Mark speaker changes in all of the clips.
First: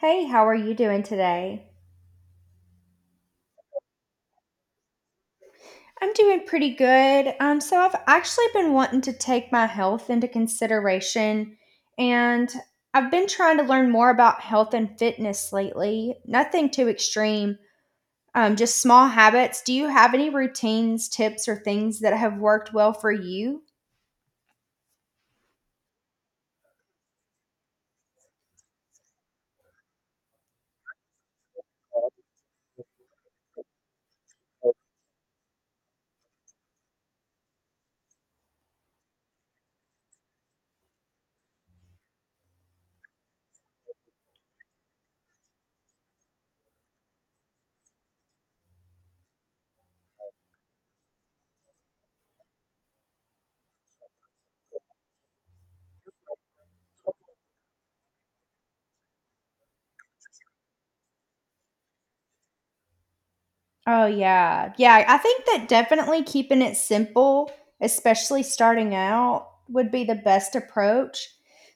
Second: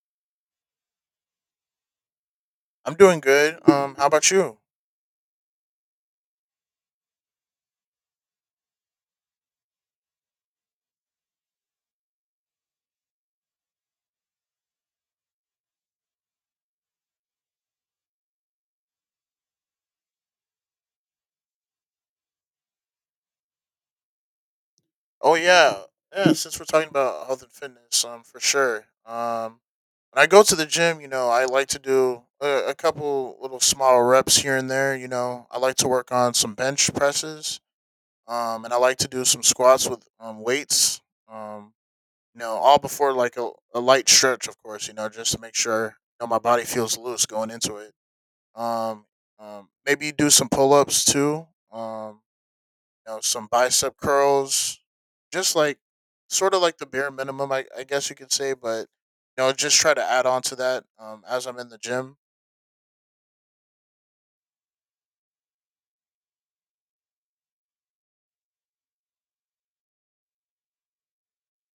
Speaker 1: Hey, how are you doing today?
Speaker 2: I'm doing good. How about you?
Speaker 1: I'm doing pretty good. So I've actually been wanting to take my health into consideration, and I've been trying to learn more about health and fitness lately. Nothing too extreme, just small habits. Do you have any routines, tips, or things that have worked well for you?
Speaker 2: Oh yeah, yeah. Since we're talking about health and fitness, for sure. When I go to the gym, you know, I like to do a couple little small reps here and there. You know, I like to work on some bench presses. And I like to do some squats with weights. Um, you know, all before a light stretch, of course. You know, just to make sure you know my body feels loose going into it. Um, Maybe do some pull ups too. You know, some bicep curls, just like sort of like the bare minimum, I guess you could say, but you know, just try to add on to that as I'm in the gym.
Speaker 1: Oh, yeah. Yeah, I think that definitely keeping it simple, especially starting out, would be the best approach.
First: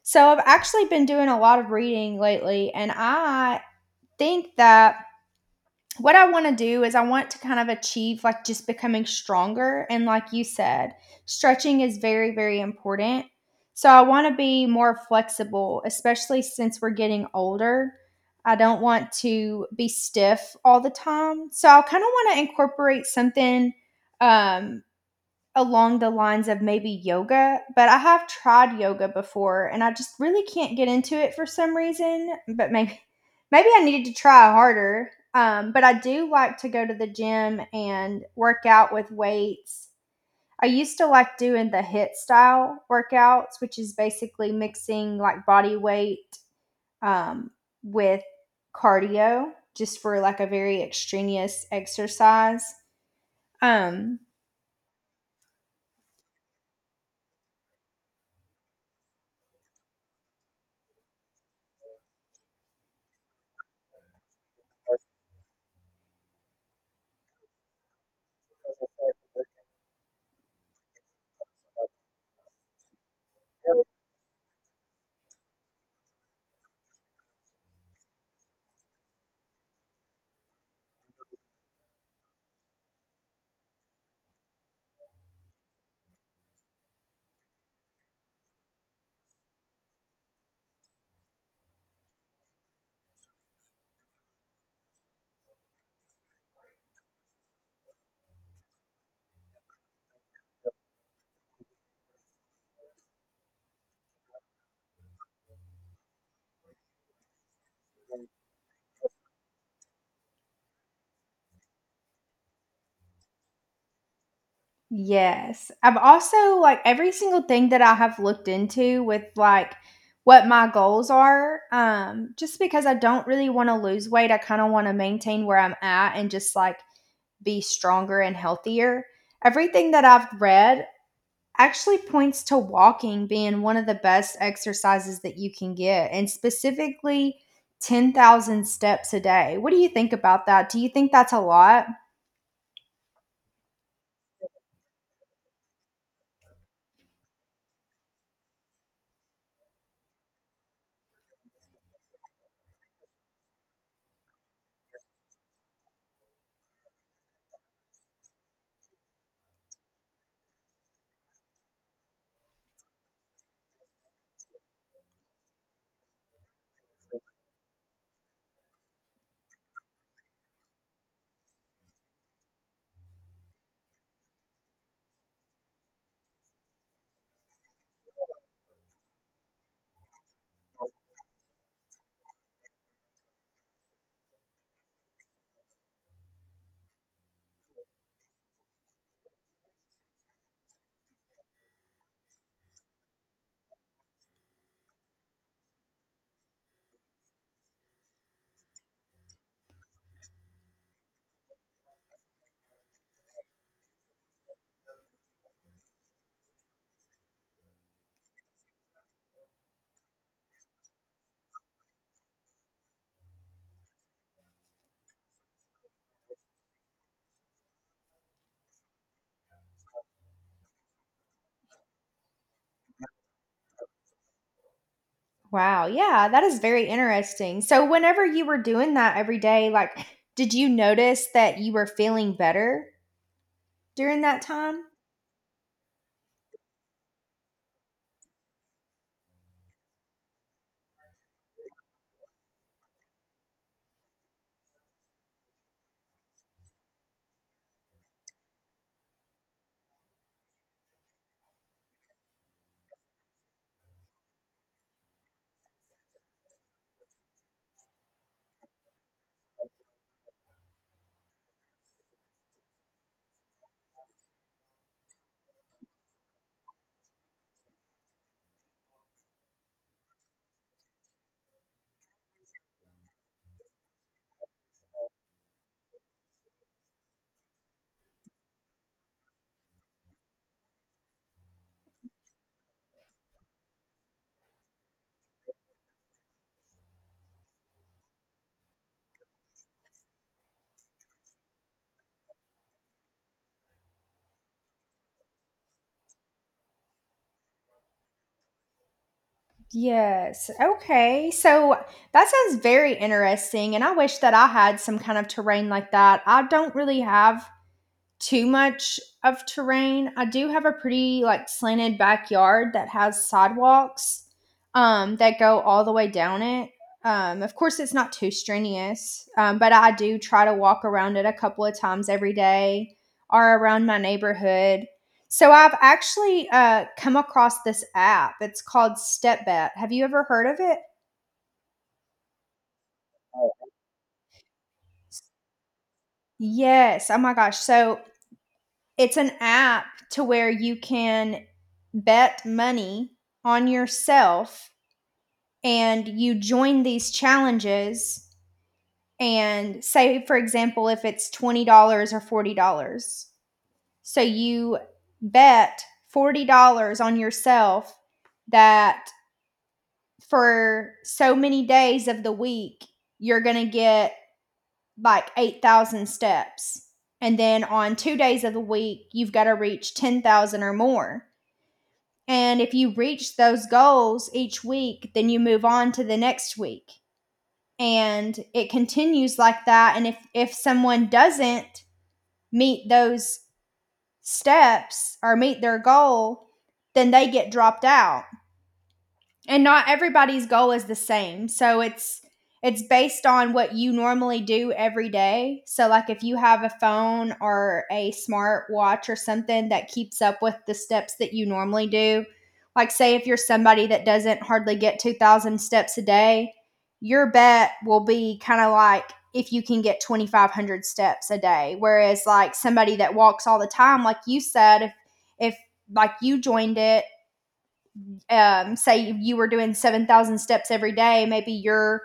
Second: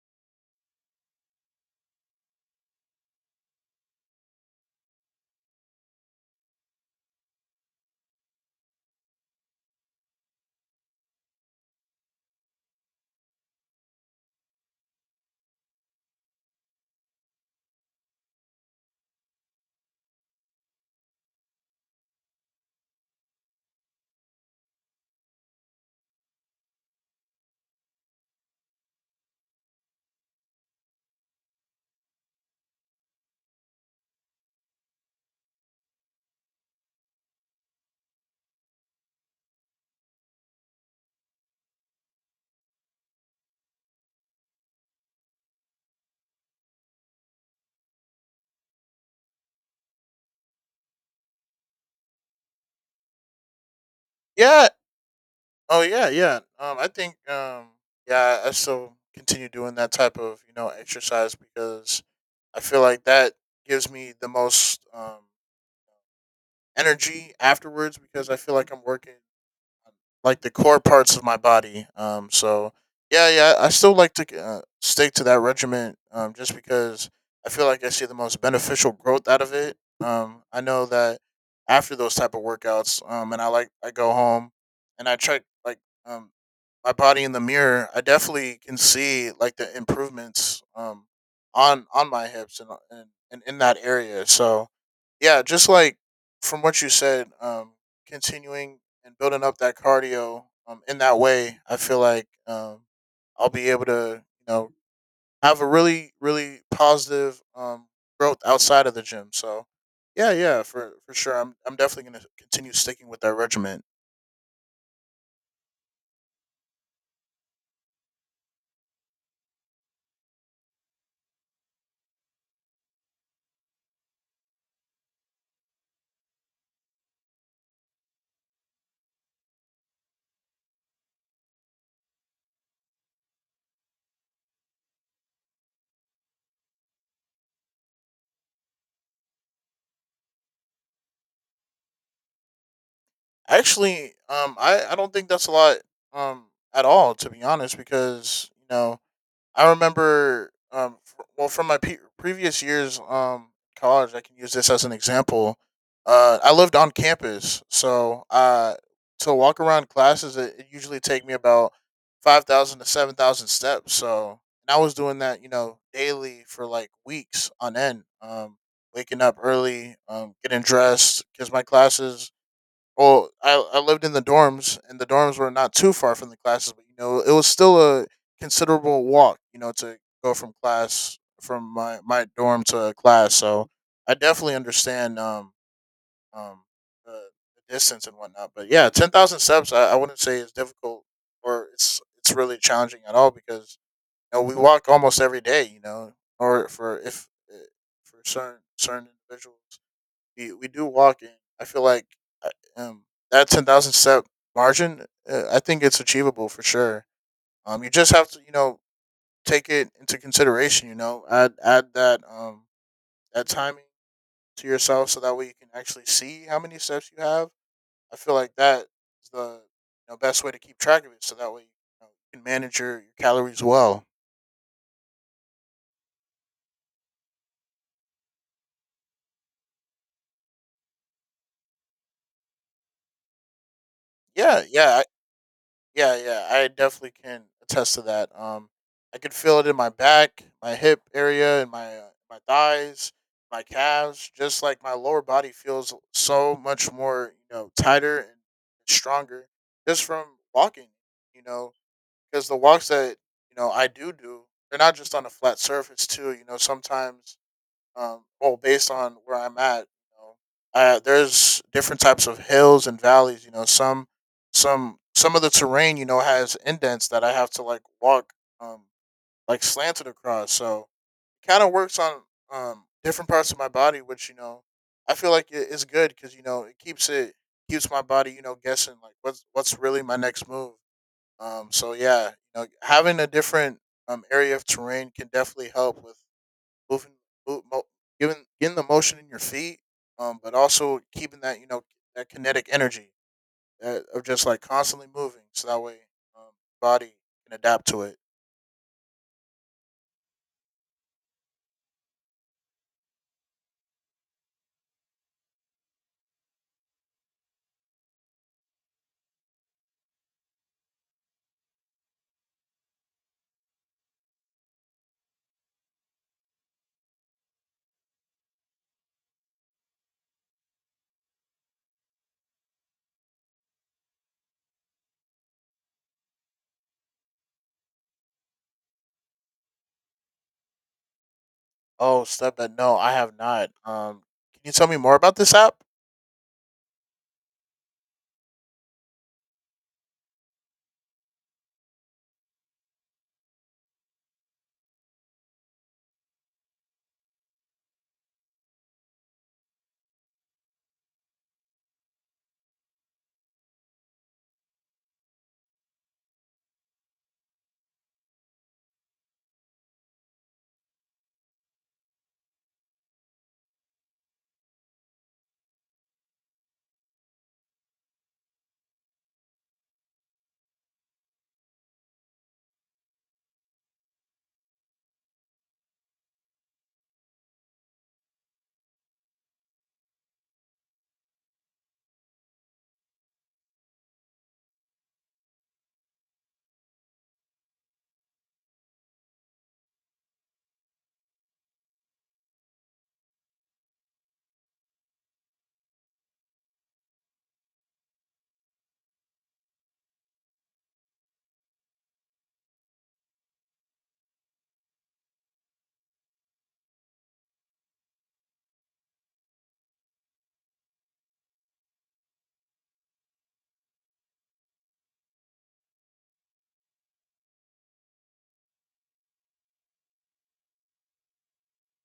Speaker 1: So I've actually been doing a lot of reading lately, and I think that what I want to do is I want to kind of achieve like just becoming stronger. And like you said, stretching is very, very important. So I want to be more flexible, especially since we're getting older. I don't want to be stiff all the time. So I kind of want to incorporate something um, along the lines of maybe yoga, but I have tried yoga before and I just really can't get into it for some reason, but maybe maybe I needed to try harder. But I do like to go to the gym and work out with weights. I used to like doing the HIIT style workouts, which is basically mixing like body weight um, with cardio just for like a very extraneous exercise. Um,
Speaker 2: Yeah. Oh yeah, yeah. I think yeah, I still continue doing that type of you know exercise because I feel like that gives me the most energy afterwards because I feel like I'm working um, like the core parts of my body. So yeah, yeah, I still like to stick to that regimen. Just because I feel like I see the most beneficial growth out of it. I know that after those type of workouts, and I go home and I check um my body in the mirror. I definitely can see like the improvements on my hips and in that area. So yeah, just like from what you said, continuing and building up that cardio in that way, I feel like I'll be able to, you know, have a really, really positive growth outside of the gym. So, yeah, yeah, for sure. I'm definitely going to continue sticking with that regimen.
Speaker 1: Yes. I've also like every single thing that I have looked into with like what my goals are, just because I don't really want to lose weight, I kind of want to maintain where I'm at and just like be stronger and healthier. Everything that I've read actually points to walking being one of the best exercises that you can get, and specifically 10,000 steps a day. What do you think about that? Do you think that's a lot?
Speaker 2: Actually, I don't think that's a lot um, at all, to be honest, because, you know, I remember, well, from my previous years, college, I can use this as an example. I lived on campus, so to walk around classes, it usually take me about 5,000 to 7,000 steps. And I was doing that, you know, daily for like weeks on end. Waking up early, getting dressed because my classes well, I lived in the dorms, and the dorms were not too far from the classes, but you know, it was still a considerable walk, you know, to go from class from my dorm to a class. So I definitely understand um the, the distance and whatnot. But yeah, 10,000 steps, I wouldn't say is difficult or it's really challenging at all because you know, we walk almost every day, you know, or for if eh, for certain individuals we do walk in. I feel like uh, um that 10,000 step margin, I think it's achievable for sure. You just have to you know take it into consideration. You know, add that that timing to yourself so that way you can actually see how many steps you have. I feel like that is the you know, best way to keep track of it, so that way you, know, you can manage your calories well.
Speaker 1: Wow, yeah, that is very interesting. So whenever you were doing that every day, like, did you notice that you were feeling better during that
Speaker 2: Yeah,
Speaker 1: time?
Speaker 2: yeah, Yeah, yeah, I definitely can attest to that. I could feel it in my back, my hip area, and my my thighs, my calves. Just like my lower body feels so much more, you know, tighter and stronger just from walking. You know, because the walks that you know I do do, they're not just on a flat surface too. You know, sometimes well, based on where I'm at, you know, there's different types of hills and valleys. You know, some of the terrain, you know, has indents that I have to like walk, um, like slanted across. So it kind of works on different parts of my body, which you know, I feel like it is good because you know it keeps my body, you know, guessing like what's really my next move. So yeah, you know, having a different area of terrain can definitely help with moving, move, mo- giving, getting the motion in your feet, but also keeping that you know that kinetic energy that, of just like constantly moving, so that way um, body can adapt to it.
Speaker 1: Yes. Okay. So that sounds very interesting. And I wish that I had some kind of terrain like that. I don't really have too much of terrain. I do have a pretty like slanted backyard that has sidewalks that go all the way down it. Of course, it's not too strenuous, but I do try to walk around it a couple of times every day or around my neighborhood. So I've actually come across this app. It's called StepBet. Have you ever heard of it?
Speaker 2: Oh, step that no, I have not. Can you tell me more about this app?
Speaker 1: Yes. Oh my gosh. So it's an app to where you can bet money on yourself and you join these challenges, and say for example if it's $20 or $40. So you bet $40 on yourself that for so many days of the week you're going to get like 8,000 steps, and then on 2 days of the week you've got to reach 10,000 or more. And if you reach those goals each week, then you move on to the next week. And it continues like that. And if someone doesn't meet those steps or meet their goal, then they get dropped out, and not everybody's goal is the same. So it's based on what you normally do every day. So like if you have a phone or a smart watch or something that keeps up with the steps that you normally do, like say if you're somebody that doesn't hardly get 2,000 steps a day, your bet will be kind of like if you can get 2,500 steps a day, whereas like somebody that walks all the time, like you said, if like you joined it, say you were doing 7,000 steps every day, maybe your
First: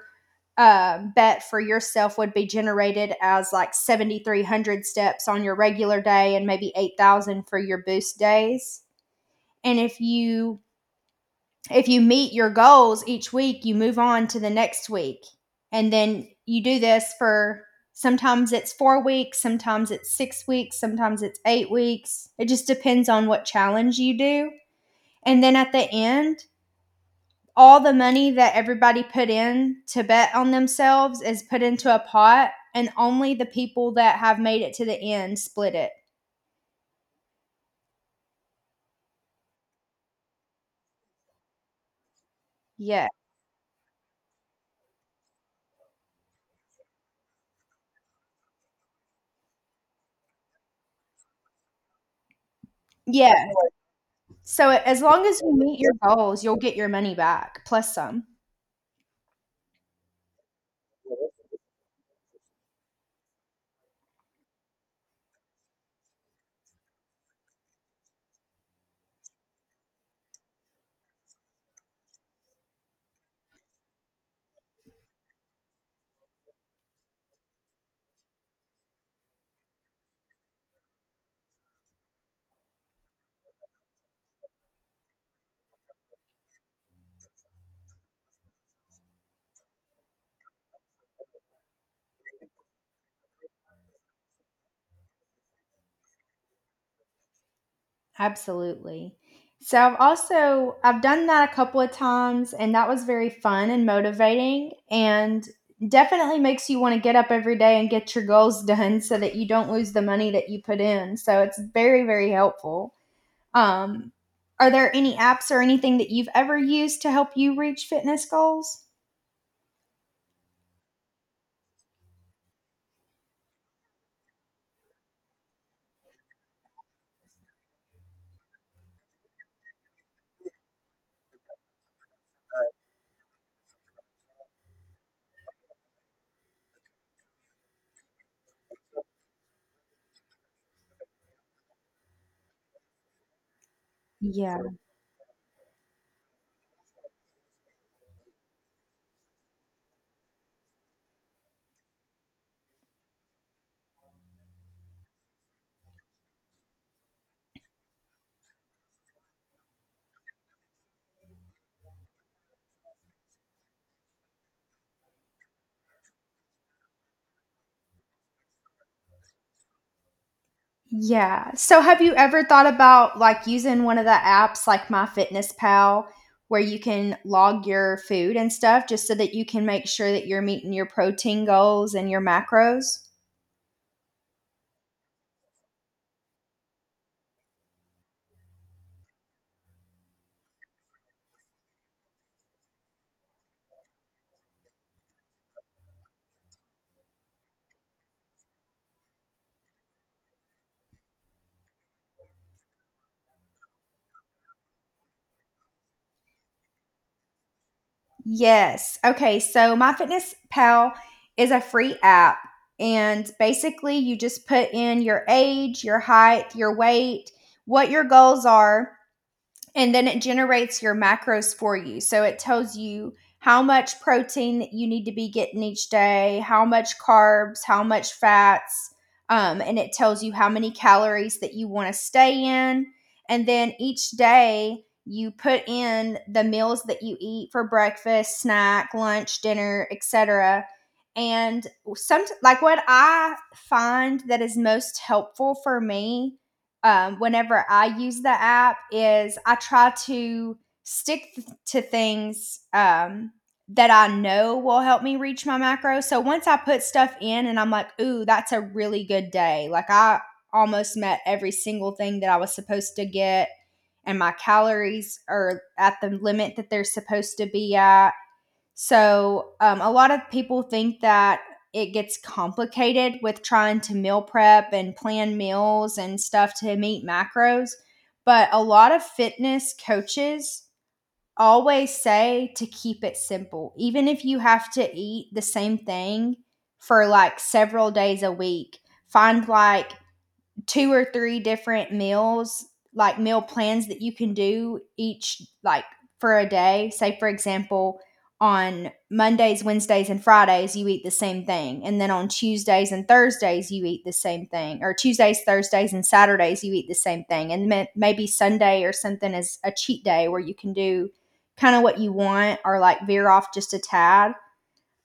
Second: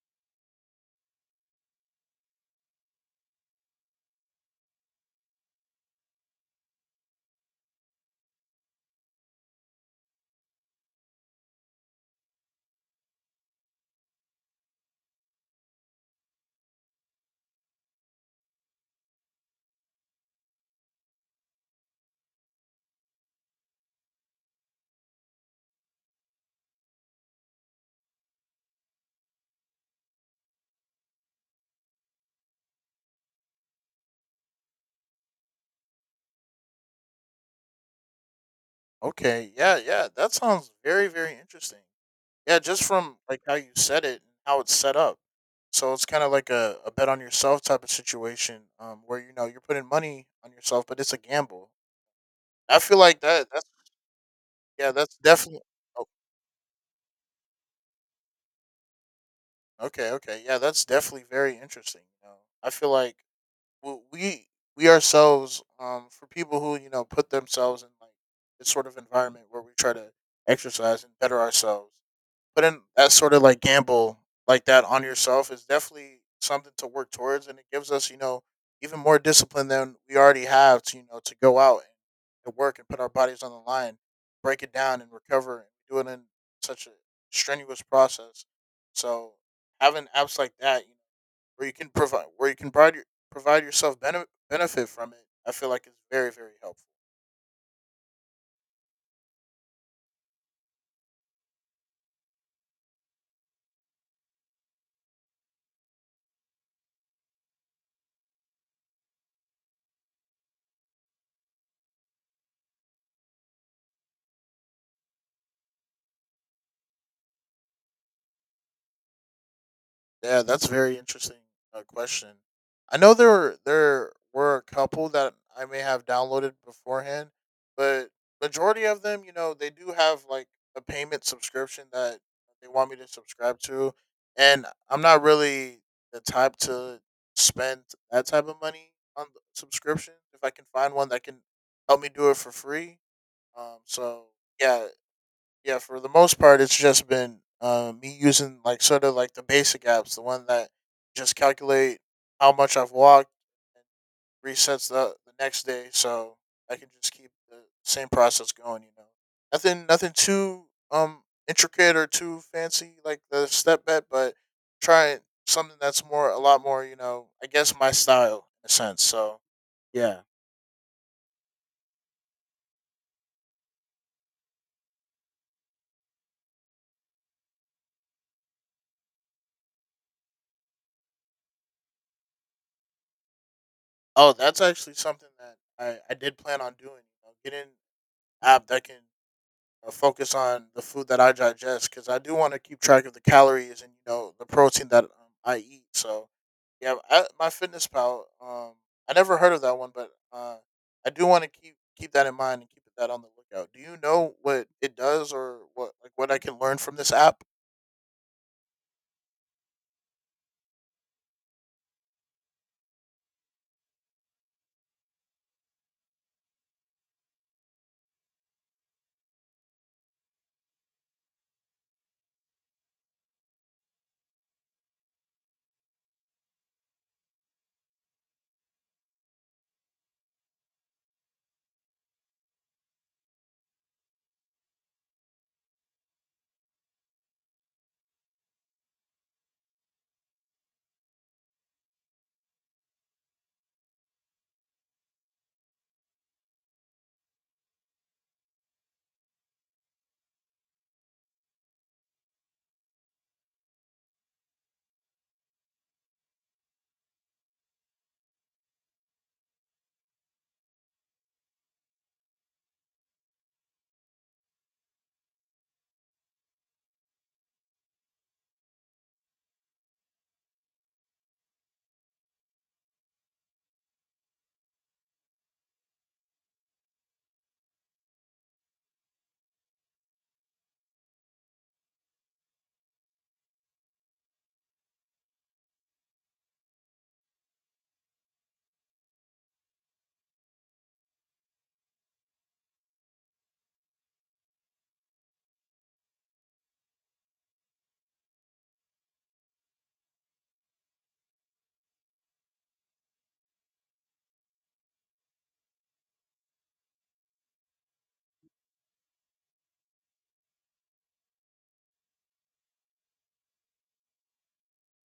Speaker 1: bet for yourself would be generated as like 7,300 steps on your regular day and maybe 8,000 for your boost days. And if you meet your goals each week, you move on to the next week. And then you do this for sometimes it's 4 weeks, sometimes it's 6 weeks, sometimes it's 8 weeks. It just depends on what challenge you do. And then at the end, all the money that everybody put in to bet on themselves is put into a pot, and only the people that have made it to the end split it.
Speaker 2: Okay, yeah, yeah, that sounds very, very interesting. Yeah, just
Speaker 1: Yeah.
Speaker 2: from like how you said it and how it's set up. So it's kind of like a bet on yourself type of situation, where you know you're putting money on yourself, but it's a gamble. I feel like
Speaker 1: Yeah.
Speaker 2: that. That's
Speaker 1: So
Speaker 2: Yeah,
Speaker 1: as
Speaker 2: that's
Speaker 1: long as you
Speaker 2: definitely.
Speaker 1: meet your
Speaker 2: Oh,
Speaker 1: goals, you'll get your money back plus some.
Speaker 2: okay, okay. Yeah, that's definitely very interesting. You know, I feel like w- we we ourselves, for people who you know put themselves in like this sort of environment where we try to exercise and better ourselves, putting that sort of like gamble like that on yourself is definitely something to work towards, and it gives us you know even more discipline than we already have to you know to go out and to work and put our bodies on the line, break it down and recover and do it in such a strenuous process, so having apps like that you know, where you can provide, provide yourself benefit from it. I feel like it's very, very helpful.
Speaker 1: Absolutely. So I've done that a couple of times and that was very fun and motivating, and definitely makes you want to get up every day and get your goals done so that you don't lose the money that you put in. So it's very, very helpful. Um, are there any apps or anything that you've ever used to help you reach fitness goals?
Speaker 2: Yeah, that's a very interesting question. I know there were a couple that I may have downloaded beforehand, but majority of them, you know, they do have like a payment subscription that they want me to subscribe to, and I'm not really the type to spend that type of money on the subscription. If I can find one that can help me do it for free, so
Speaker 1: Yeah.
Speaker 2: yeah, yeah, for the most part, it's just been me using like sort of like the basic apps, the one that just calculate how much I've walked and resets the next day, so I can just keep the same process going. You know, nothing too um intricate or too fancy like the step bet, but try something that's more a lot more you know I guess my style in a sense. So yeah.
Speaker 1: Yeah. So have you ever thought about like using one of the apps like MyFitnessPal where you can log your food and stuff just so that you can make sure that you're meeting your protein goals and your macros?
Speaker 2: Oh, that's actually something that I did plan on doing. You know, getting an app that can focus on the food that I digest because I do want to keep track of the calories and you know the protein that I eat. So yeah, I, my Fitness Pal. I never heard of that one, but I do want to keep that in mind and keep that on the lookout. Do you know what it does or what like what I can learn from this app?
Speaker 1: Yes. Okay. So MyFitnessPal is a free app. And basically, you just put in your age, your height, your weight, what your goals are, and then it generates your macros for you. So it tells you how much protein that you need to be getting each day, how much carbs, how much fats, and it tells you how many calories that you want to stay in. And then each day you put in the meals that you eat for breakfast, snack, lunch, dinner, etc. And some, like what I find that is most helpful for me whenever I use the app is I try to stick to things that I know will help me reach my macro. So once I put stuff in and I'm like, ooh, that's a really good day. Like I almost met every single thing that I was supposed to get, and my calories are at the limit that they're supposed to be at. So, a lot of people think that it gets complicated with trying to meal prep and plan meals and stuff to meet macros. But a lot of fitness coaches always say to keep it simple. Even if you have to eat the same thing for like several days a week, find like two or three different meals, like meal plans that you can do each, like for a day. Say, for example, on Mondays, Wednesdays, and Fridays, you eat the same thing. And then on Tuesdays and Thursdays, you eat the same thing. Or Tuesdays, Thursdays, and Saturdays, you eat the same thing. And maybe Sunday or something is a cheat day where you can do kind of what you want or like veer off just a tad,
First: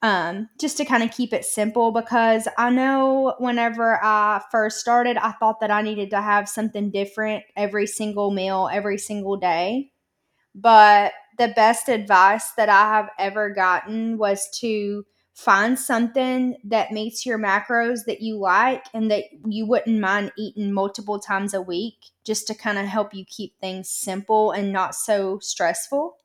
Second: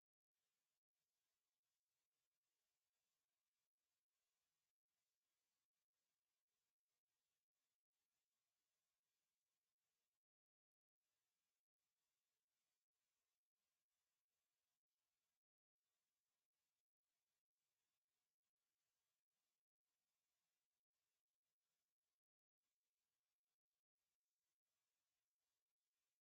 Speaker 1: just to kind of keep it simple, because I know whenever I first started, I thought that I needed to have something different every single meal, every single day. But the best advice that I have ever gotten was to find something that meets your macros that you like and that you wouldn't mind eating multiple times a week, just to kind of help you keep things simple and not so stressful.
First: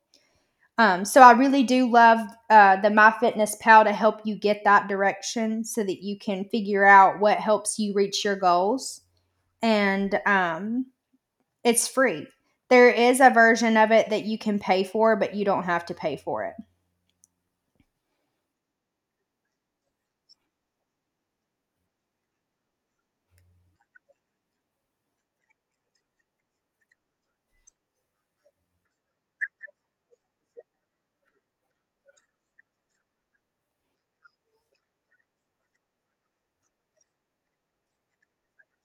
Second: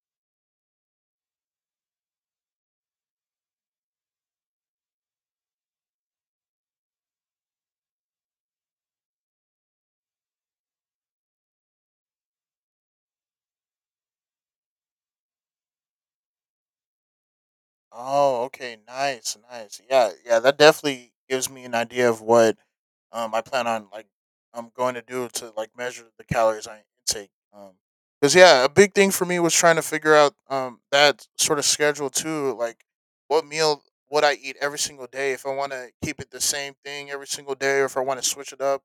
Speaker 1: So I really do love the MyFitnessPal to help you get that direction so that you can figure out what helps you reach your goals. And it's free. There is a version of it that you can pay for, but you don't have to pay for it.
Speaker 2: Oh, okay, nice, nice. Yeah, yeah, that definitely gives me an idea of what I plan on like I'm going to do to like measure the calories I intake. Because yeah, a big thing for me was trying to figure out that sort of schedule too, like what meal what I eat every single day. If I want to keep it the same thing every single day, or if I want to switch it up,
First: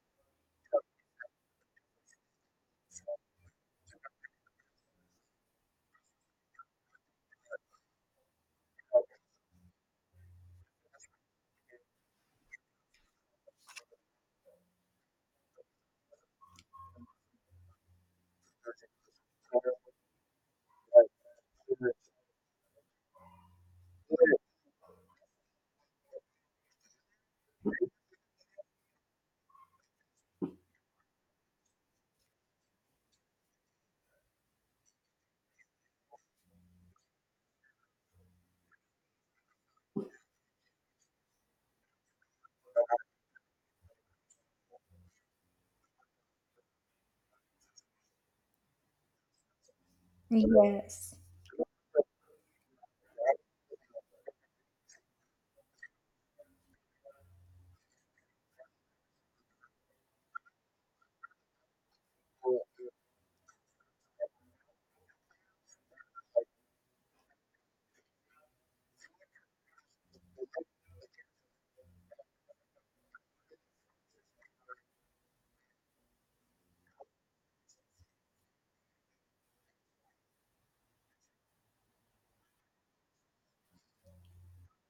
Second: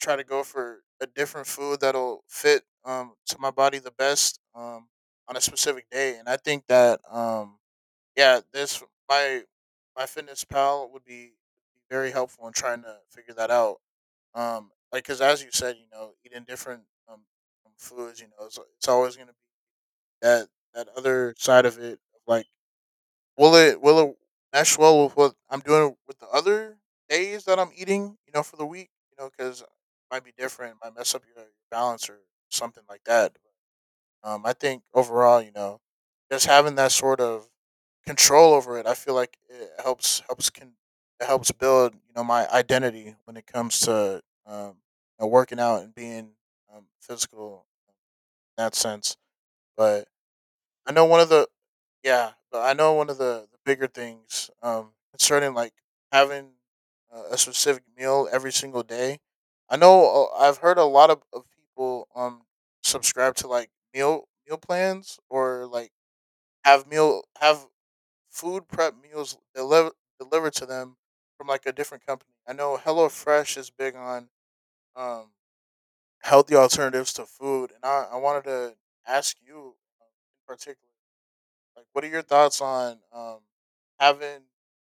Speaker 2: try to go for a different food that'll fit to my body the best on a specific day. And I think that yeah, this my my fitness pal would be very helpful in trying to figure that out. Like because as you said, you know, eating different um, foods, you know, it's always going to be that that other side of it.
Speaker 1: Right.
Speaker 2: Of like, will it mesh well with what I'm doing with the other days that I'm eating? You know, for the week, you know, because might be different, might mess up your balance or something like that. I think overall, you know, just having that sort of control over it, I feel like it helps build you know my identity when it comes to you know, working out and being physical in that sense. But I know
Speaker 1: Yes.
Speaker 2: one of the yeah, but I know one of the bigger things concerning like having a specific meal every single day. I know I've heard a lot of people subscribe to like meal plans or like have meal have food prep meals delivered to them from like a different company. I know HelloFresh is big on um healthy alternatives to food, and I wanted to ask you in particular. Like, what are your thoughts on having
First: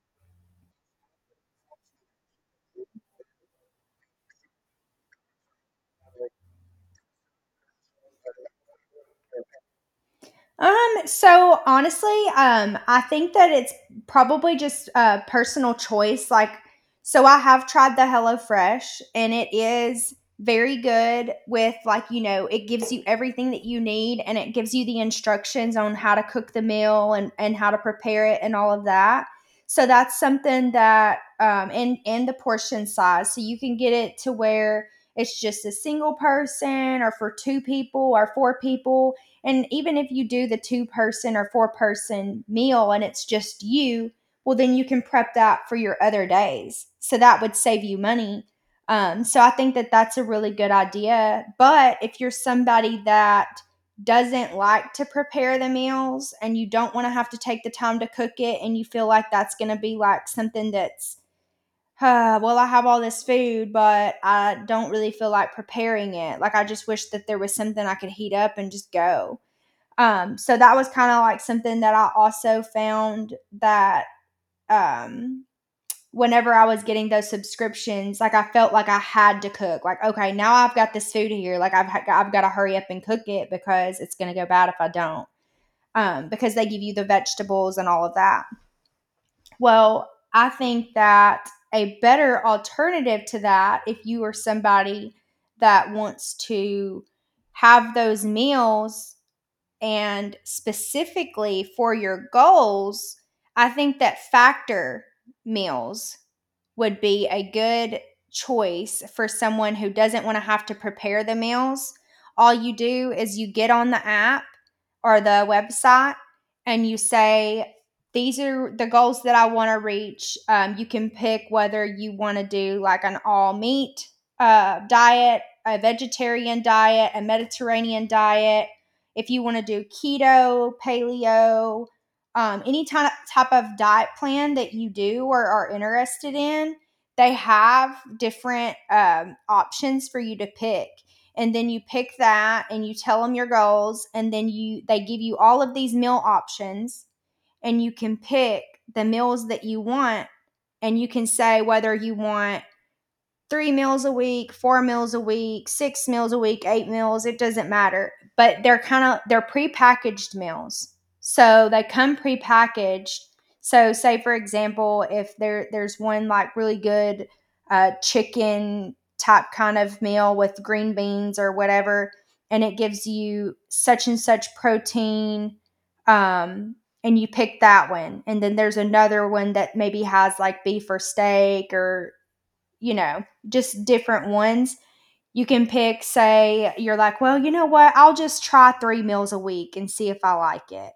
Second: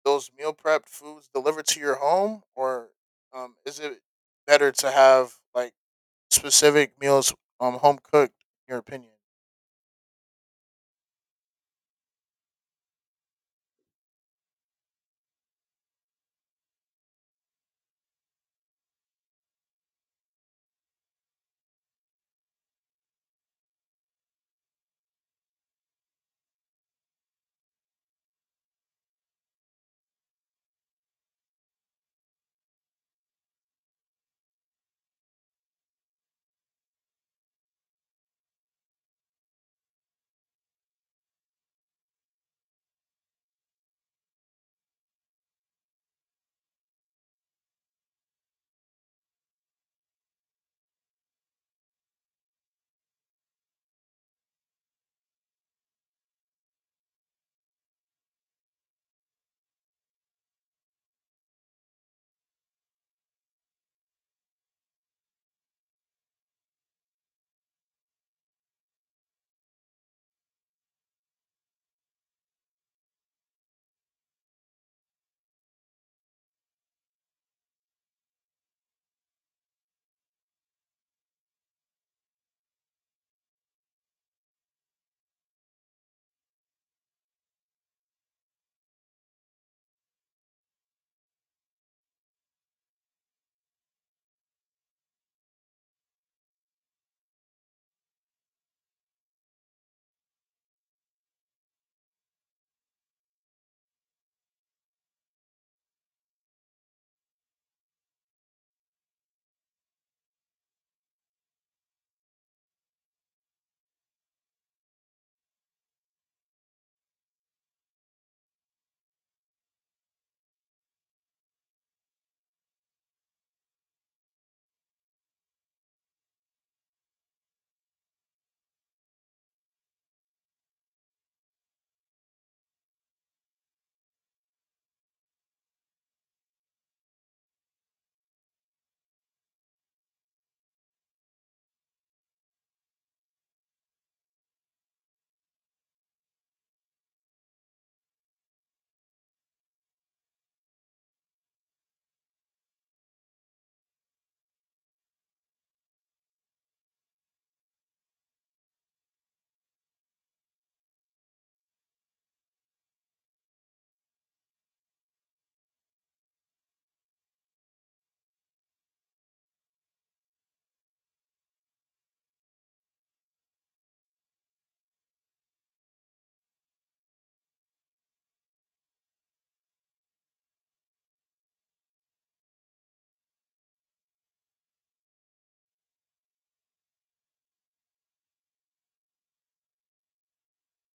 Speaker 2: those meal prepped foods delivered to your home, or is it better to have like specific meals home cooked? In your opinion?
Speaker 1: So honestly, I think that it's probably just a personal choice. Like, so I have tried the HelloFresh and it is very good with like, you know, it gives you everything that you need and it gives you the instructions on how to cook the meal, and how to prepare it and all of that. So that's something that, um, and the portion size. So you can get it to where it's just a single person or for two people or four people, and even if you do the two person or four-person meal and it's just you, well, then you can prep that for your other days. So that would save you money. So I think that that's a really good idea. But if you're somebody that doesn't like to prepare the meals and you don't want to have to take the time to cook it and you feel like that's going to be like something that's, well, I have all this food, but I don't really feel like preparing it. Like, I just wish that there was something I could heat up and just go. So that was kind of like something that I also found that, um, whenever I was getting those subscriptions, like I felt like I had to cook. Like, okay, now I've got this food here. I've got to hurry up and cook it because it's going to go bad if I don't. Because they give you the vegetables and all of that. Well, I think that a better alternative to that, if you are somebody that wants to have those meals and specifically for your goals, I think that Factor meals would be a good choice for someone who doesn't wanna have to prepare the meals. All you do is you get on the app or the website and you say, "These are the goals that I wanna reach." You can pick whether you wanna do like an all meat, diet, a vegetarian diet, a Mediterranean diet, if you wanna do keto, paleo, any type of diet plan that you do or are interested in, they have different options for you to pick. And then you pick that and you tell them your goals, and then you they give you all of these meal options, and you can pick the meals that you want, and you can say whether you want three meals a week, four meals a week, six meals a week, eight meals, it doesn't matter. But they're kind of they're prepackaged meals. So they come prepackaged. So say for example, if there's one like really good chicken type kind of meal with green beans or whatever, and it gives you such and such protein, um, and you pick that one. And then there's another one that maybe has like beef or steak or just different ones. You can pick, say, you're like, well, you know what? I'll just try three meals a week and see if I like it.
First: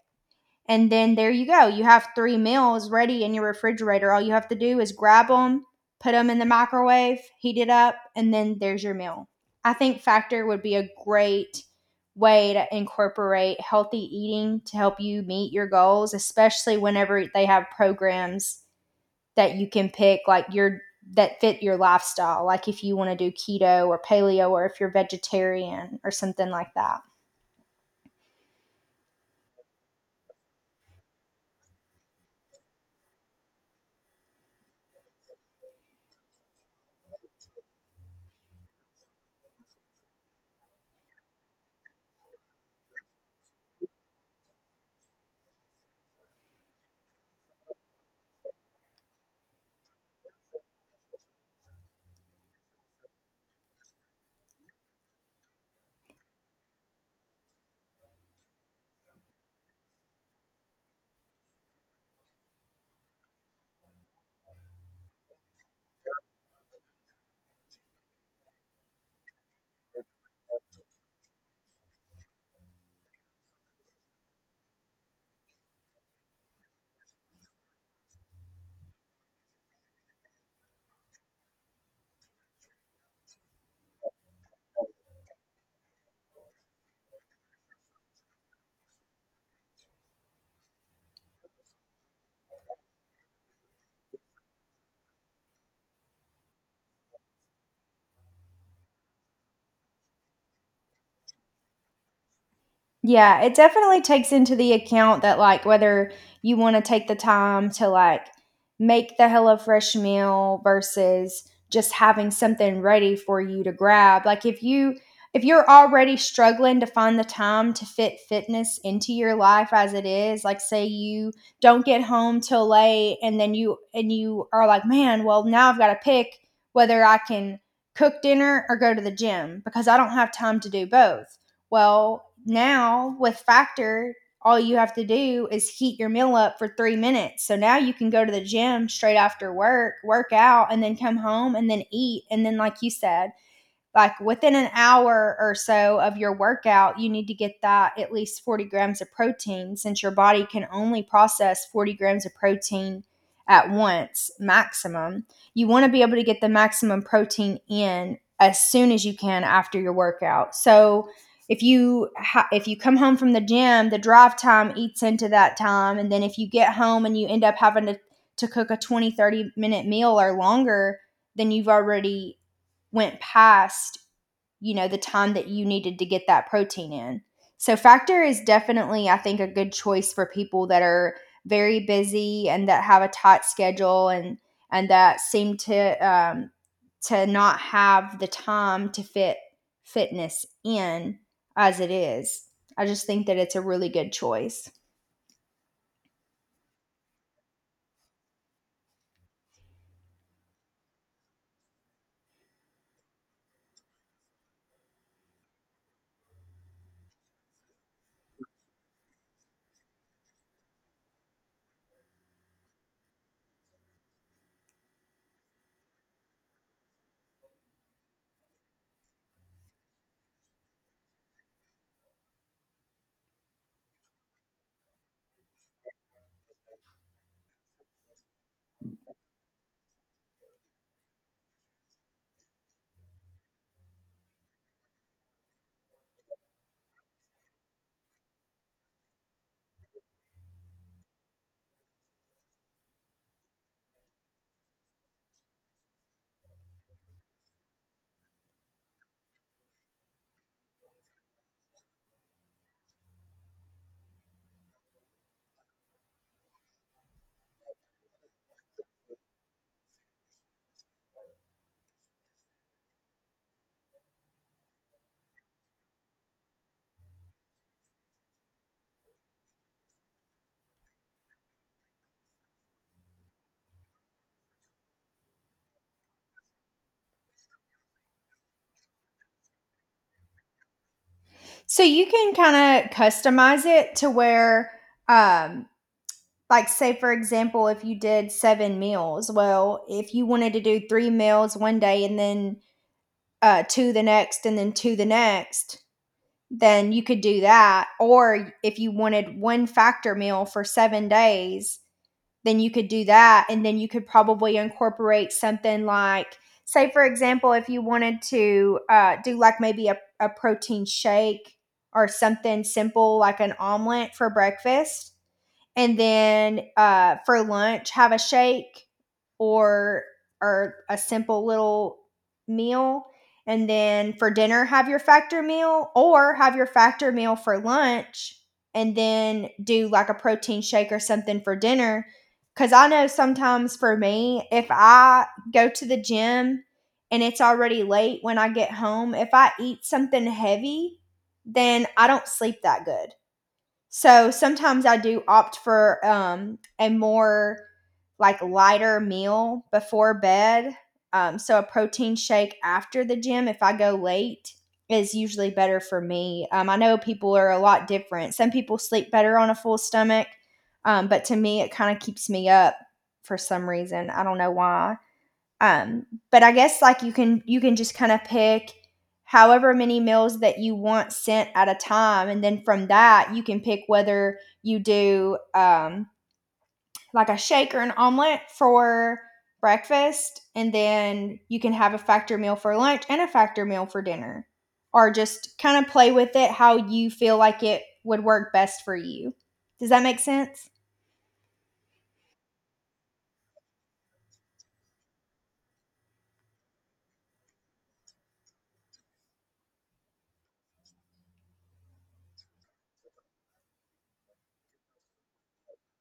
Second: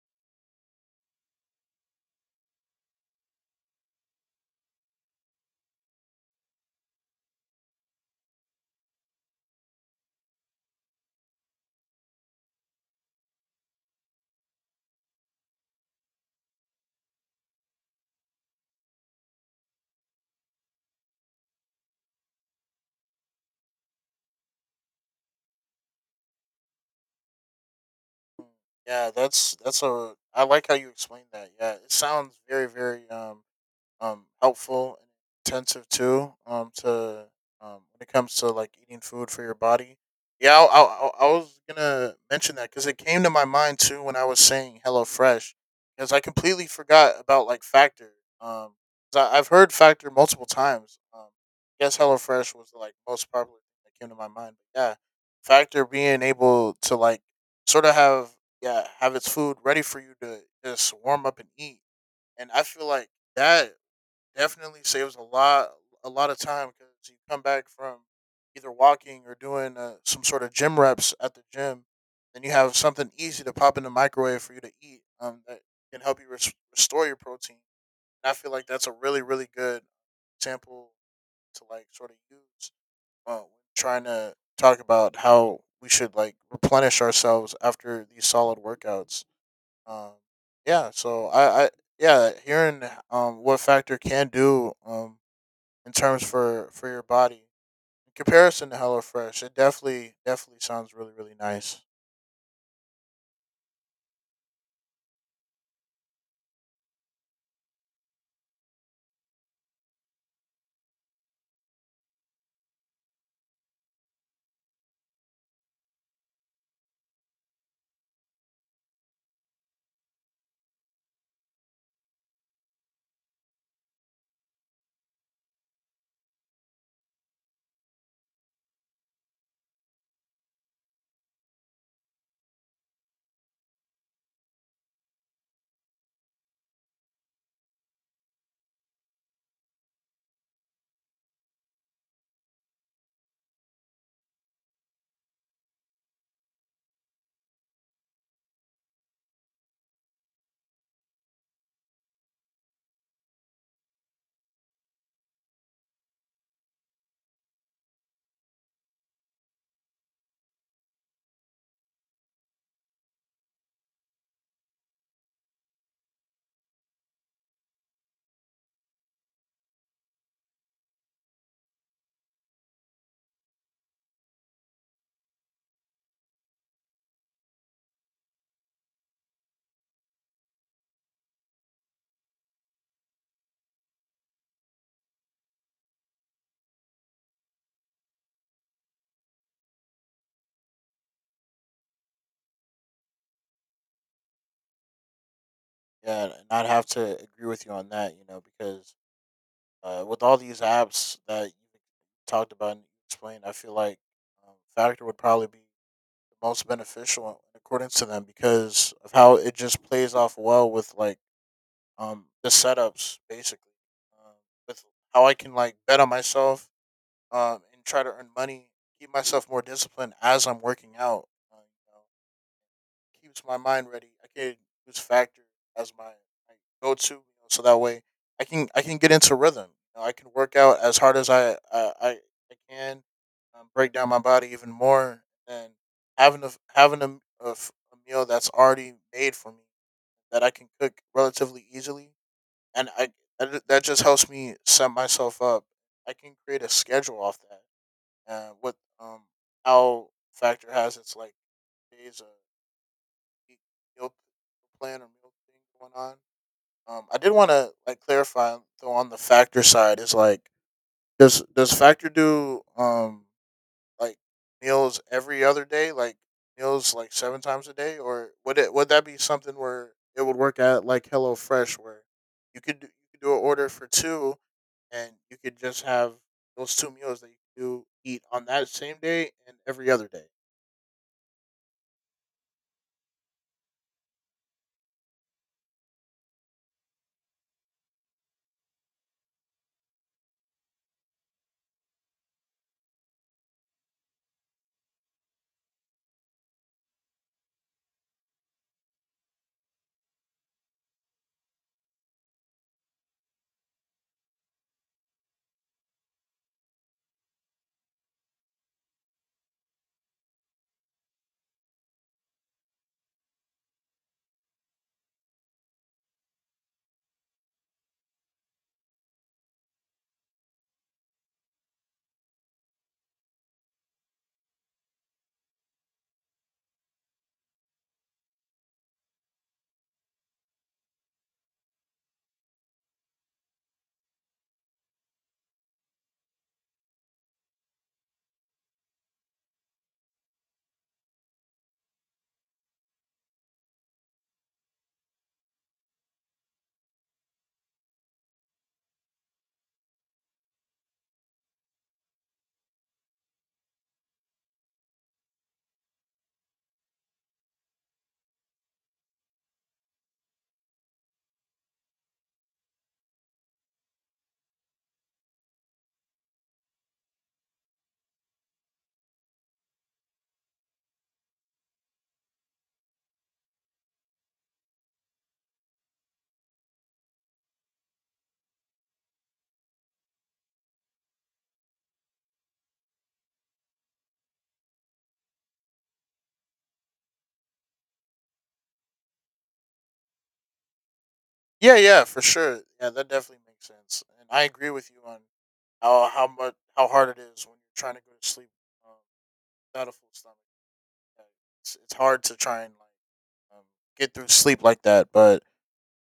Speaker 1: And then there you go. You have three meals ready in your refrigerator. All you have to do is grab them, put them in the microwave, heat it up, and then there's your meal. I think Factor would be a great way to incorporate healthy eating to help you meet your goals, especially whenever they have programs that you can pick like your that fit your lifestyle, like if you want to do keto or paleo or if you're vegetarian or something like that.
Speaker 2: Mm, yeah, that's a. I like how you explained that. Yeah, it sounds very very helpful and intensive too. To when it comes to like eating food for your body. Yeah, I was gonna mention that because it came to my mind too when I was saying HelloFresh because I completely forgot about like Factor. Um, 'Cause I've heard Factor multiple times. I guess HelloFresh was like most popular thing that came to my mind. But yeah, Factor being able to like sort of have yeah have its food ready for you to just warm up and eat, and I feel like that definitely saves a lot of time because you come back from either walking or doing some sort of gym reps at the gym, and you have something easy to pop in the microwave for you to eat that can help you restore your protein. And I feel like that's a really good sample to like sort of use when trying to talk about how we should like replenish ourselves after these solid workouts. Um, yeah, so I yeah, hearing what Factor can do in terms for your body. In comparison to HelloFresh, it definitely sounds really nice.
Speaker 1: Yeah, it definitely takes into the account that, like, whether you wanna take the time to, like, make the HelloFresh meal versus just having something ready for you to grab. Like, if you're already struggling to find the time to fit fitness into your life as it is, like, say you don't get home till late and then you are like, "Man, well, now I've gotta pick whether I can cook dinner or go to the gym because I don't have time to do both." Well, now with Factor, all you have to do is heat your meal up for 3 minutes. So now you can go to the gym straight after work, work out, and then come home and then eat. And then, like you said, like within an hour or so of your workout, you need to get that at least 40 grams of protein since your body can only process 40 grams of protein at once, maximum. You want to be able to get the maximum protein in as soon as you can after your workout. So, if you come home from the gym, the drive time eats into that time, and then if you get home and you end up having to cook a 20-30 minute meal or longer, then you've already went past the time that you needed to get that protein in. So Factor is definitely, I think, a good choice for people that are very busy and that have a tight schedule, and that seem to not have the time to fit fitness in as it is. I just think that it's a really good choice.
Speaker 2: Yeah, and I'd have to agree with you on that. You know, because with all these apps that you talked about and explained, I feel like Factor would probably be the most beneficial according to them because of how it just plays off well with like the setups basically, um, with how I can like bet on myself, and try to earn money, keep myself more disciplined as I'm working out. You know, keeps my mind ready. I can use Factor as my go to, you know, so that way I can get into rhythm. You know, I can work out as hard as I can, break down my body even more, and having a meal that's already made for me that I can cook relatively easily, and I that that just helps me set myself up. I can create a schedule off that and what how Factor has its like days of meal meal plan or meal thing going on. I did want to like clarify though on the Factor side is like does Factor do like meals every other day, like meals like seven times a day? Or would it, would that be something where it would work at like Hello Fresh where you could do an order for two, and you could just have those two meals that you do eat on that same day and every other day.
Speaker 1: So you can kind of customize it to where, um, like say for example, if you did seven meals, well, if you wanted to do three meals one day and then two the next and then two the next, then you could do that. Or if you wanted one Factor meal for 7 days, then you could do that, and then you could probably incorporate something like, say for example, if you wanted to do like maybe a protein shake or something simple like an omelet for breakfast, and then for lunch have a shake, or or a simple little meal, and then for dinner have your Factor meal, or have your Factor meal for lunch and then do like a protein shake or something for dinner. 'Cuz I know sometimes for me if I go to the gym and it's already late when I get home, if I eat something heavy, then I don't sleep that good. So sometimes I do opt for a more like lighter meal before bed. So a protein shake after the gym if I go late is usually better for me. I know people are a lot different. Some people sleep better on a full stomach, but to me, it kind of keeps me up for some reason. I don't know why, um but I guess, like, you can just kind of pick however many meals that you want sent at a time, and then from that you can pick whether you do like a shake or an omelet for breakfast, and then you can have a Factor meal for lunch and a Factor meal for dinner, or just kind of play with it how you feel like it would work best for you. Does that make sense?
Speaker 2: Yeah, yeah, for sure. Yeah, that definitely makes sense, and I agree with you on how hard it is when you're trying to go to sleep, um, without a full stomach. Like, it's hard to try and like get through sleep like that, but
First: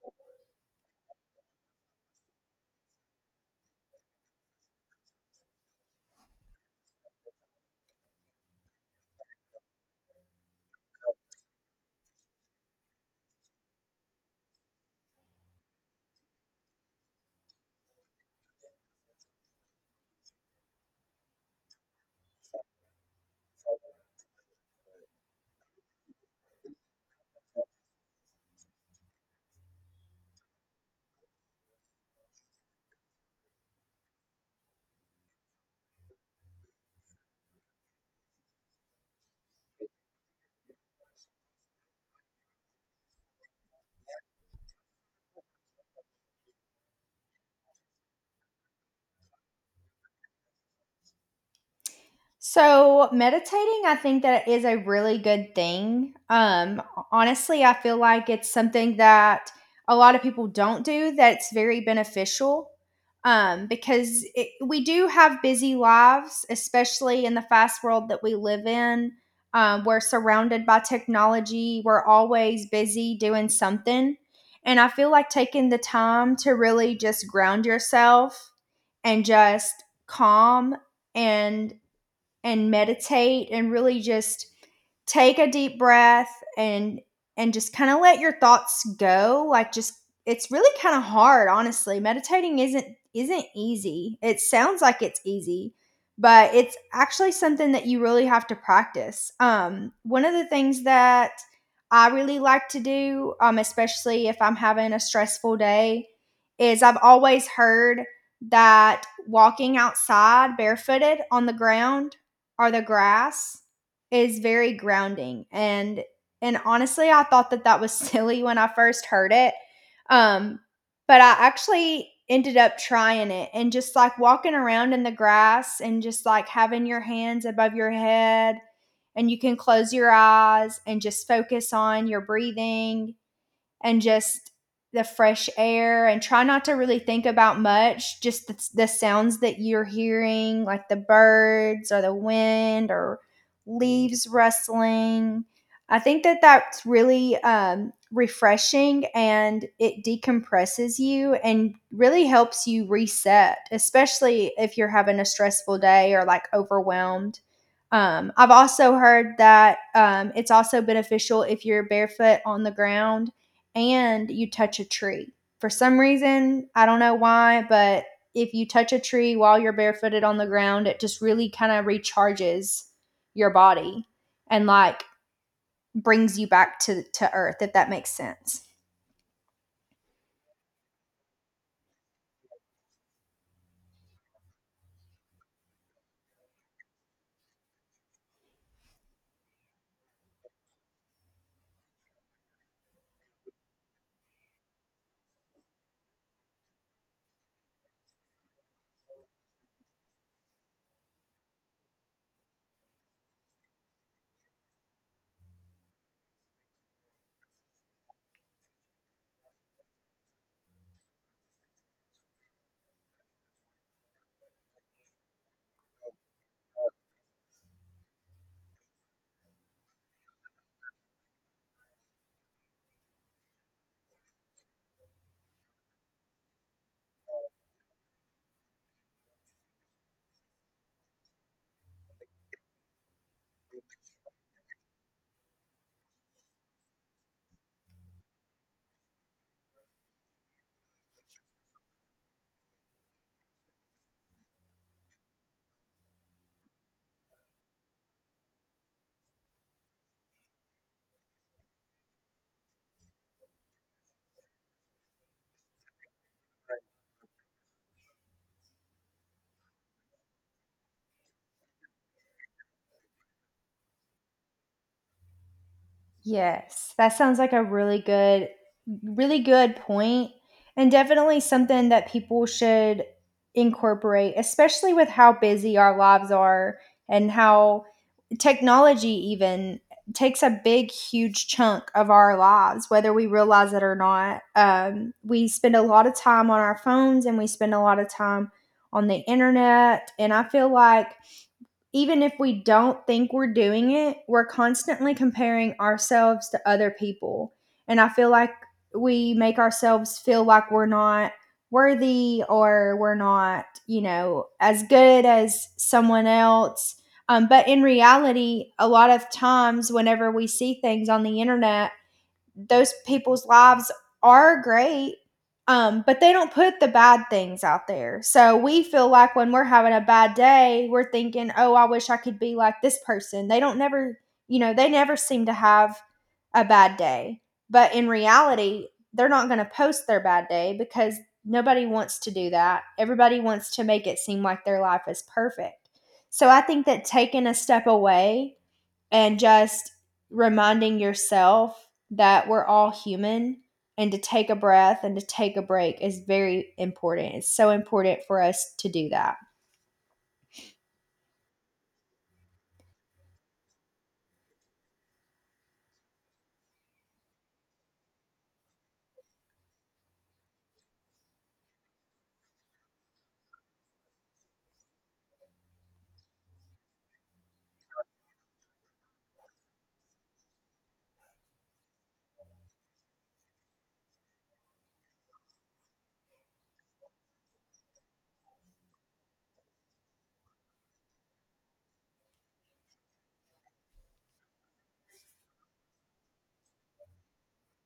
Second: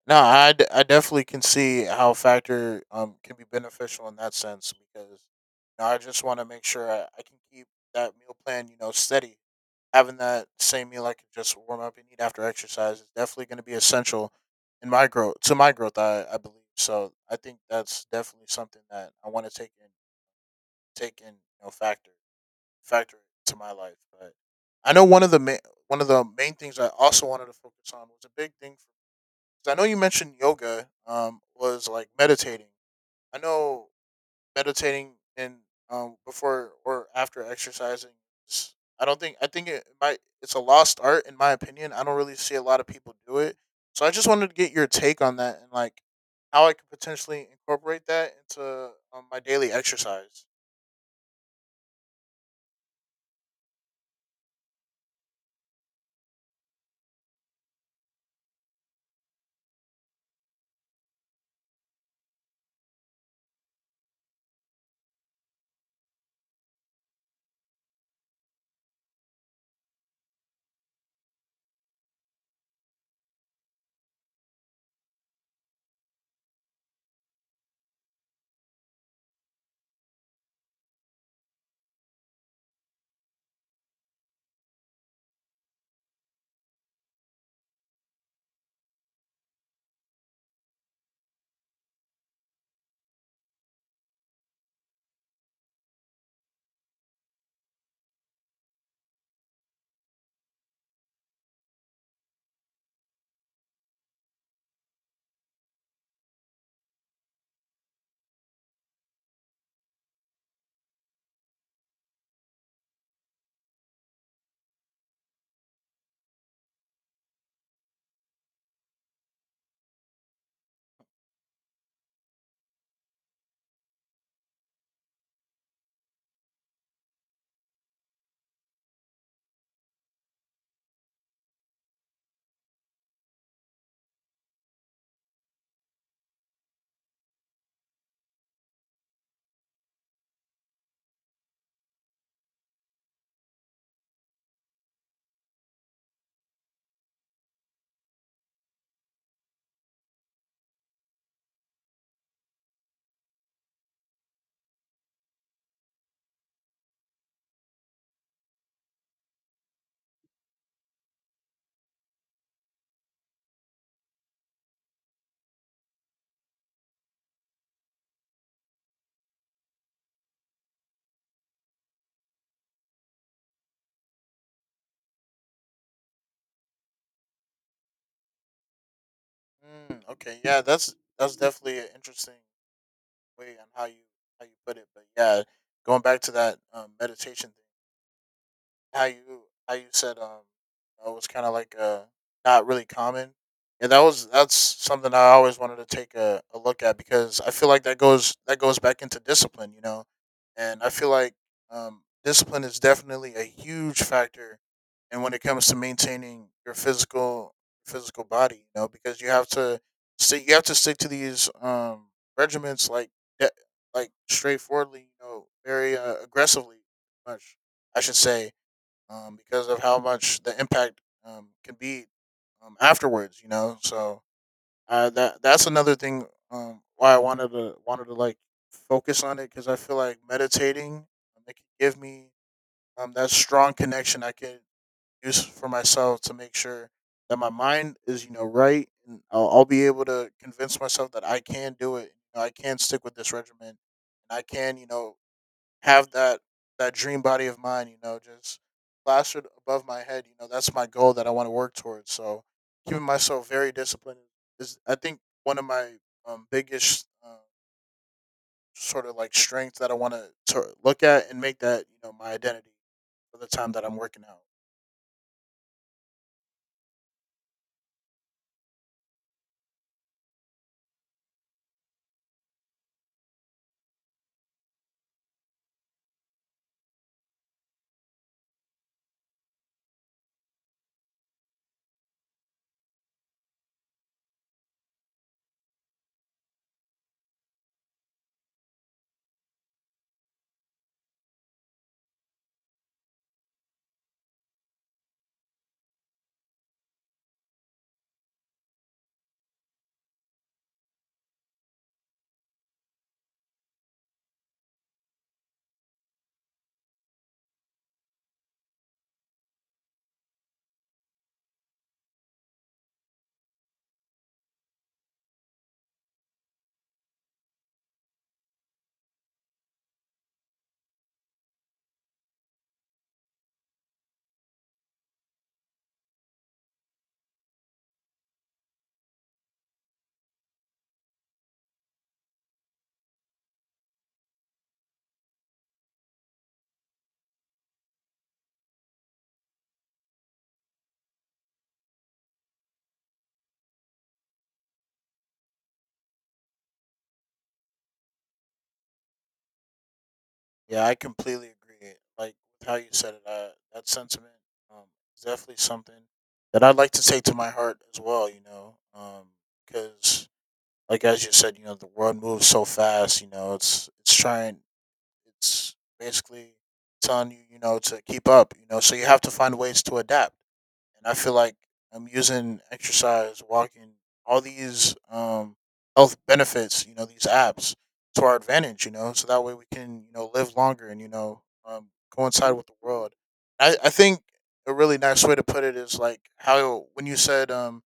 Speaker 2: no, I definitely can see how factor can be beneficial in that sense because you know, I just want to make sure I can keep that meal plan you know steady, having that same meal I can just warm up and eat after exercise is definitely going to be essential in my growth to my growth. I believe so. I think that's definitely something that I want to take in you know factor to my life. But I know one of the main things I also wanted to focus on was a big thing for, 'cause I know you mentioned yoga was like meditating. I know meditating and before or after exercising is- I don't think I think it might, it's a lost art in my opinion. I don't really see a lot of people do it. So I just wanted to get your take on that and like how I could potentially incorporate that into my daily exercise.
Speaker 1: So, meditating, I think that is a really good thing. Honestly, I feel like it's something that a lot of people don't do that's very beneficial. Because we do have busy lives, especially in the fast world that we live in. We're surrounded by technology, we're always busy doing something. And I feel like taking the time to really just ground yourself and just calm and and meditate and really just take a deep breath and and just kind of let your thoughts go, like, just, it's really kind of hard. Honestly, meditating isn't easy. It sounds like it's easy, but it's actually something that you really have to practice. One of the things that I really like to do, especially if I'm having a stressful day, is, I've always heard that walking outside barefooted on the ground are the grass is very grounding, and honestly I thought that that was silly when I first heard it. um but I actually ended up trying it, and just like walking around in the grass and just like having your hands above your head, and you can close your eyes and just focus on your breathing and just the fresh air and try not to really think about much, just the sounds that you're hearing, like the birds or the wind or leaves rustling. I think that that's really refreshing, and it decompresses you and really helps you reset, especially if you're having a stressful day or like overwhelmed. I've also heard that, it's also beneficial if you're barefoot on the ground and you touch a tree. For some reason, I don't know why, but if you touch a tree while you're barefooted on the ground, it just really kind of recharges your body and, like, brings you back to earth, if that makes sense.
Speaker 2: Mm, okay, yeah, that's definitely an interesting way on how you put it. But yeah, going back to that meditation thing. how you how you said it was kind of like not really common, and that's something I always wanted to take a look at because I feel like that goes back into discipline, you know, and I feel like discipline is definitely a huge factor. And when it comes to maintaining your physical body, you know, because you have to stick you have to stick to these regiments like, de- like straightforwardly, you know, very aggressively much I should say, because of how much the impact can be, afterwards. You know, so that that's another thing, why I wanted to like focus on it, because I feel like meditating, it can give me, that strong connection I can use for myself to make sure that my mind is you know right, and I'll be able to convince myself that I can do it. You know, I can stick with this regimen, and I can you know have that that dream body of mine, you know, just plastered above my head. You know, that's my goal that I want to work towards. So keeping myself very disciplined is, I think, one of my biggest, sort of like strengths that I want to look at and make that you know my identity for the time that I'm working out.
Speaker 1: Yes, that sounds like a really good point, and definitely something that people should incorporate, especially with how busy our lives are and how technology even takes a big, huge chunk of our lives, whether we realize it or not. We spend a lot of time on our phones and we spend a lot of time on the internet, and I feel like even if we don't think we're doing it, we're constantly comparing ourselves to other people. And I feel like we make ourselves feel like we're not worthy or we're not, as good as someone else. But in reality, a lot of times, whenever we see things on the internet, those people's lives are great, but they don't put the bad things out there. So we feel like when we're having a bad day, we're thinking, oh, I wish I could be like this person. They don't never, they never seem to have a bad day. But in reality, they're not going to post their bad day because nobody wants to do that. Everybody wants to make it seem like their life is perfect. So I think that taking a step away and just reminding yourself that we're all human and to take a breath and to take a break is very important. It's so important for us to do that.
Speaker 2: Yeah, I completely agree. Like with how you said it, that sentiment, um, is definitely something that I'd like to take to my heart as well. You know, because like as you said, you know, the world moves so fast. You know, it's trying, it's basically telling you, you know, to keep up, you know, so you have to find ways to adapt. And I feel like I'm using exercise, walking, all these health benefits, you know, these apps to our advantage, you know, so that way we can, you know, live longer and, you know, coincide with the world. I think a really nice way to put it is like how when you said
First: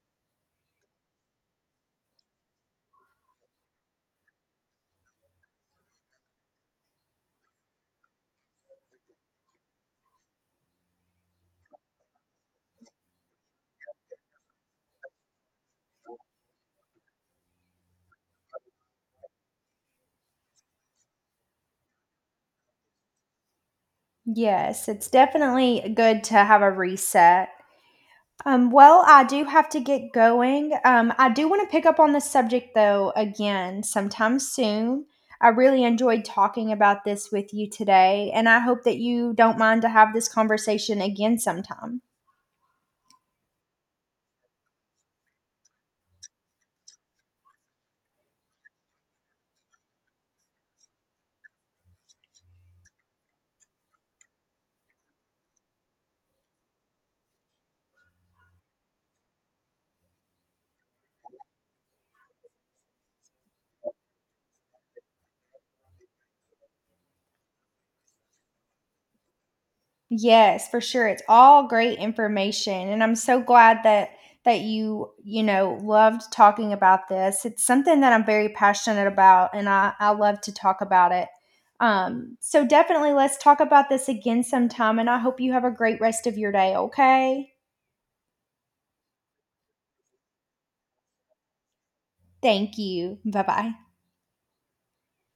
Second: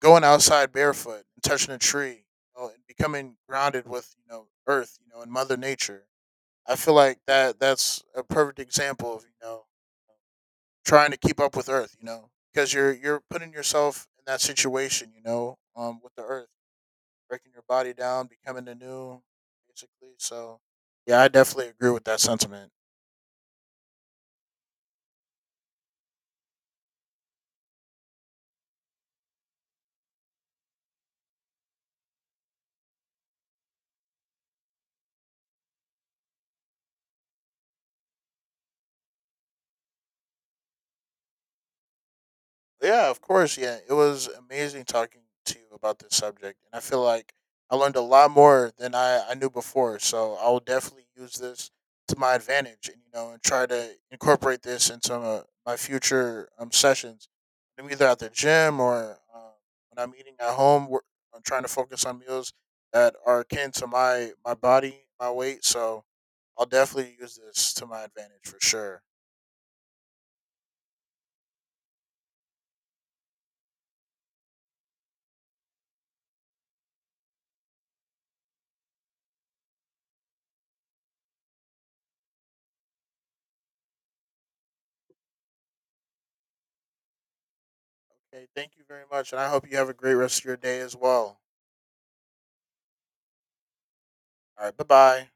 Speaker 2: going outside barefoot and touching a tree, you know, and becoming grounded with, you know, earth, you know, and mother nature. I feel like that's a perfect example of you know trying to keep up with Earth. You know, because you're putting yourself in that situation. You know, with the Earth breaking your body down, becoming the new, basically. So yeah, I definitely agree with that sentiment.
Speaker 1: Yes, it's definitely good to have a reset. Well, I do have to get going. I do want to pick up on this subject though again sometime soon. I really enjoyed talking about this with you today, and I hope that you don't mind to have this conversation again sometime.
Speaker 2: Yeah, of course. Yeah, it was amazing talking to you about this subject, and I feel like I learned a lot more than I knew before. So I will definitely use this to my advantage, and you know, and try to incorporate this into my future sessions. I'm either at the gym or when I'm eating at home. I'm trying to focus on meals that are akin to my body, my weight. So I'll definitely use this to my advantage for sure.
Speaker 1: Yes, for sure. It's all great information, and I'm so glad that you loved talking about this. It's something that I'm very passionate about, and I love to talk about it. So definitely let's talk about this again sometime, and I hope you have a great rest of your day, okay?
Speaker 2: Okay, thank you very much, and I hope you have a great rest of your day as well.
Speaker 1: Thank you. Bye-bye.
Speaker 2: All right. Bye bye.